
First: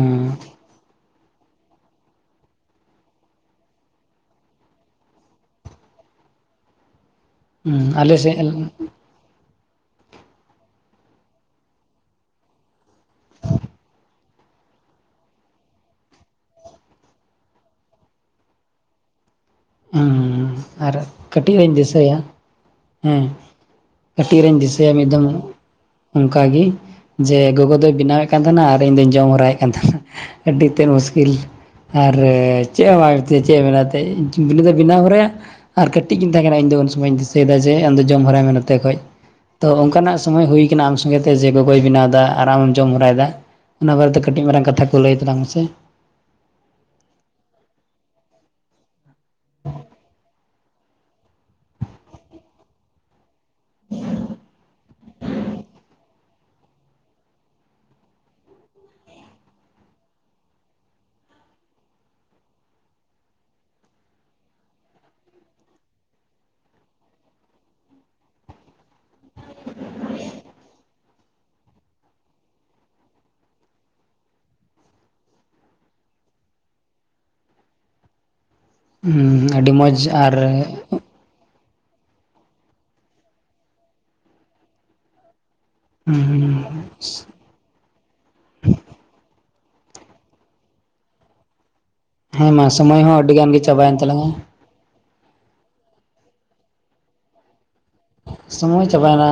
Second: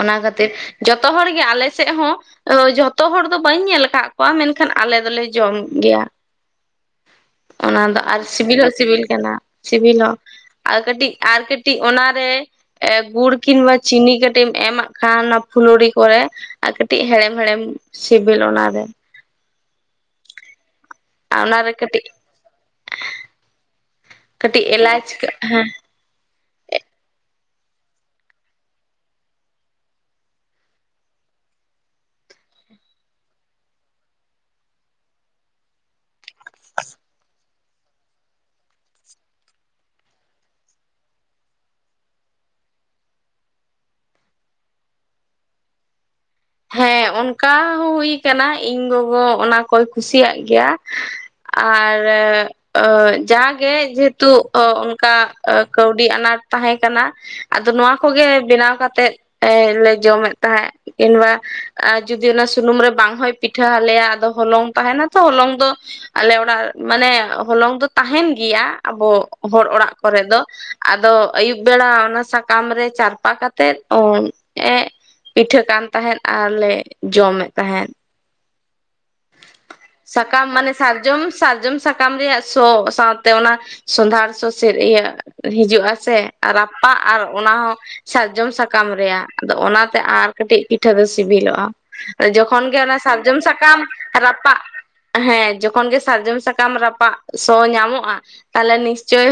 ᱚᱱᱟ ᱠᱷᱟᱹᱛᱤᱨ ᱡᱚᱛᱚ ᱡᱚᱛᱚ ᱦᱚᱲ ᱜᱮ ᱟᱞᱮ ᱥᱮᱫ ᱦᱚᱸ ᱡᱷᱚᱛᱚ ᱦᱚᱲ ᱫᱚ ᱵᱟᱹᱧ ᱧᱮᱞ ᱟᱠᱟᱫ ᱠᱚᱣᱟ ᱢᱮᱱᱠᱷᱟᱱ ᱟᱞᱮ ᱫᱚᱞᱮ ᱡᱚᱢ ᱜᱮᱭᱟ ᱚᱱᱟ ᱫᱚ ᱟᱞᱮ ᱟᱨ ᱥᱮᱫ ᱥᱤᱵᱤᱞ ᱦᱚᱸ ᱥᱤᱵᱤᱞ ᱠᱟᱱᱟ ᱥᱤᱵᱤᱞ ᱦᱚᱸ ᱟᱨ ᱠᱟᱹᱴᱤᱡ ᱟᱨ ᱠᱟᱹᱴᱤᱡ ᱚᱱᱟᱨᱮ ᱜᱩᱲ ᱠᱤᱢᱵᱟ ᱪᱤᱱᱤ ᱠᱟᱹᱴᱤᱡ ᱠᱟᱹᱴᱤᱡ ᱮᱢᱟᱜ ᱠᱷᱟᱱ ᱚᱱᱟ ᱯᱷᱩᱞᱳᱲᱤ ᱠᱚᱨᱮ ᱟᱨ ᱠᱟᱹᱴᱤᱡ ᱦᱮᱲᱮᱢ ᱦᱮᱲᱮᱢ ᱥᱤᱵᱤᱞ ᱚᱱᱟᱨᱮ ᱦᱮᱸ ᱟᱨ ᱠᱟᱹᱴᱤᱡ ᱦᱚᱧ ᱚᱱᱟᱨᱮ ᱠᱟᱹᱴᱤᱡ ᱫᱤᱥᱟᱹᱭᱟ ᱦᱮᱸ ᱠᱟᱹᱴᱤᱡ ᱨᱤᱧ ᱫᱤᱥᱟᱹᱭᱟ ᱮᱞᱟᱪ ᱢᱤᱫ ᱫᱚᱢ ᱦᱮᱸ ᱚᱱᱠᱟᱜᱮ ᱡᱮ ᱜᱚᱜᱚ ᱫᱚᱭ ᱵᱮᱱᱟᱣᱮᱫ ᱠᱟᱱ ᱛᱟᱦᱮᱱᱟ ᱟᱨ ᱤᱧ ᱫᱚᱧ ᱡᱚᱢ ᱦᱚᱨᱟᱭᱮᱫ ᱠᱟᱱ ᱛᱟᱦᱮᱸᱱᱟ ᱟᱹᱰᱤ ᱛᱮᱫ ᱢᱩᱥᱠᱤᱞ ᱟᱨ ᱪᱮᱫ ᱮᱢ ᱪᱮᱫ ᱮ ᱢᱮᱱᱟ ᱛᱮ ᱵᱮᱱᱟᱣ ᱦᱚᱨᱟ ᱟᱨ ᱠᱟᱹᱴᱤᱡᱤᱧ ᱛᱟᱦᱮᱸ ᱠᱟᱱᱟ ᱤᱧ ᱩᱱ ᱥᱚᱢᱚᱭ ᱤᱧ ᱫᱤᱥᱟᱹᱭ ᱫᱟ ᱡᱮ ᱡᱮ ᱟᱢᱫᱚ ᱡᱚᱢ ᱦᱚᱨᱟᱭ ᱢᱮ ᱱᱚᱛᱮ ᱠᱷᱚᱡ ᱛᱚ ᱚᱱᱠᱟᱱᱟᱜ ᱥᱚᱢᱚᱭ ᱦᱩᱭ ᱠᱟᱱᱟ ᱟᱢ ᱥᱚᱸᱜᱮᱛᱮ ᱜᱚᱜᱚᱭ ᱵᱮᱱᱟᱣ ᱫᱟ ᱟᱨ ᱟᱢᱮᱢ ᱡᱚᱢ ᱦᱚᱨᱟᱭᱫᱟ ᱚᱱᱟ ᱵᱟᱨᱮᱛᱮ ᱠᱟᱹᱴᱤᱡ ᱢᱟᱨᱟᱝ ᱠᱟᱛᱷᱟ ᱠᱚ ᱞᱟᱹᱭ ᱛᱟᱞᱟᱝ ᱢᱮᱥᱮ ᱦᱮᱸ ᱚᱱᱠᱟ ᱦᱚᱸ ᱦᱩᱭ ᱠᱟᱱᱟ ᱤᱧ ᱜᱚᱜᱚ ᱚᱱᱟ ᱠᱚᱭ ᱠᱩᱥᱤᱭᱟᱜ ᱜᱮᱭᱟ ᱟᱨ ᱡᱟᱜᱮ ᱡᱮᱦᱮᱛᱩ ᱚᱱᱠᱟ ᱠᱟᱹᱣᱰᱤ ᱟᱱᱟᱴ ᱛᱟᱦᱮᱸ ᱠᱟᱱᱟ ᱟᱫᱚ ᱱᱚᱣᱟ ᱠᱚᱜᱮ ᱵᱮᱱᱟᱣ ᱠᱟᱛᱮᱮᱫ ᱞᱮ ᱡᱚᱢᱮᱫ ᱛᱟᱦᱮᱸᱜ ᱠᱤᱝᱵᱟ ᱟᱨ ᱡᱩᱫᱤ ᱚᱱᱟ ᱥᱩᱱᱩᱢ ᱨᱮ ᱵᱟᱝ ᱦᱚᱭ ᱯᱤᱴᱷᱟᱹ ᱟᱞᱮᱭᱟ ᱟᱫᱚ ᱦᱚᱞᱚᱝ ᱛᱟᱦᱮᱱᱟ ᱛᱚ ᱦᱚᱞᱚᱝ ᱫᱚ ᱟᱞᱮ ᱚᱲᱟᱜ ᱢᱟᱱᱮ ᱦᱚᱞᱚᱝ ᱫᱚ ᱛᱟᱦᱮᱱ ᱜᱮᱭᱟ ᱟᱵᱚ ᱦᱚᱲ ᱚᱲᱟᱜ ᱠᱚᱨᱮ ᱫᱚ ᱟᱫᱚ ᱟᱭᱩᱵ ᱵᱮᱲᱟ ᱚᱱᱟ ᱥᱟᱠᱟᱢ ᱨᱮ ᱪᱟᱨᱯᱟ ᱠᱟᱛᱮᱜ ᱮ ᱯᱤᱴᱷᱟᱹ ᱠᱟᱱ ᱛᱟᱦᱮᱸᱫ ᱟᱨᱞᱮ ᱡᱚᱢᱮᱫ ᱛᱟᱦᱮᱸᱫ ᱦᱩᱸ ᱥᱟᱠᱟᱢ ᱢᱟᱱᱮ ᱥᱟᱨᱡᱚᱢ ᱥᱟᱨᱡᱚᱢ ᱥᱟᱠᱟᱢ ᱨᱮᱭᱟᱜ ᱥᱚ ᱥᱟᱶᱛᱮ ᱚᱱᱟ ᱥᱚᱸᱫᱷᱟᱲ ᱥᱚ ᱥᱮ ᱤᱭᱟᱹ ᱦᱤᱡᱩᱜ ᱟ ᱥᱮ ᱨᱟᱯᱟᱜ ᱟᱨ ᱚᱱᱟ ᱦᱚᱸ ᱥᱟᱨᱡᱚᱢ ᱥᱟᱠᱟᱢ ᱨᱮᱭᱟᱜ ᱟᱫᱚ ᱚᱱᱟᱛᱮ ᱟᱨ ᱠᱟᱹᱴᱤᱡ ᱯᱤᱴᱷᱟᱹ ᱫᱚ ᱥᱤᱵᱤᱞᱚᱜᱼᱟ ᱦᱮᱸ ᱡᱚᱠᱷᱚᱱ ᱢᱟ ᱜᱮ ᱚᱱᱟ ᱥᱚᱢᱚᱭ ᱦᱚᱸ ᱟᱹᱰᱤ ᱥᱟᱨᱡᱚᱢ ᱜᱟᱱ ᱜᱮ ᱥᱟᱠᱟᱢ ᱪᱟᱵᱟᱭᱮᱱ ᱛᱟᱞᱟᱝᱟ ᱨᱟᱯᱟᱜ ᱦᱮᱸ ᱡᱚᱠᱷᱚᱱ ᱜᱮᱤ ᱥᱟᱨᱡᱚᱢ ᱥᱟᱠᱟᱢ ᱨᱟᱯᱟᱜ ᱥᱚ ᱧᱟᱢᱚᱜᱼᱟ ᱛᱟᱦᱞᱮ ᱥᱚᱢᱚᱭ ᱱᱤᱥᱪᱳᱭ ᱪᱟᱵᱟᱭᱮᱱᱟ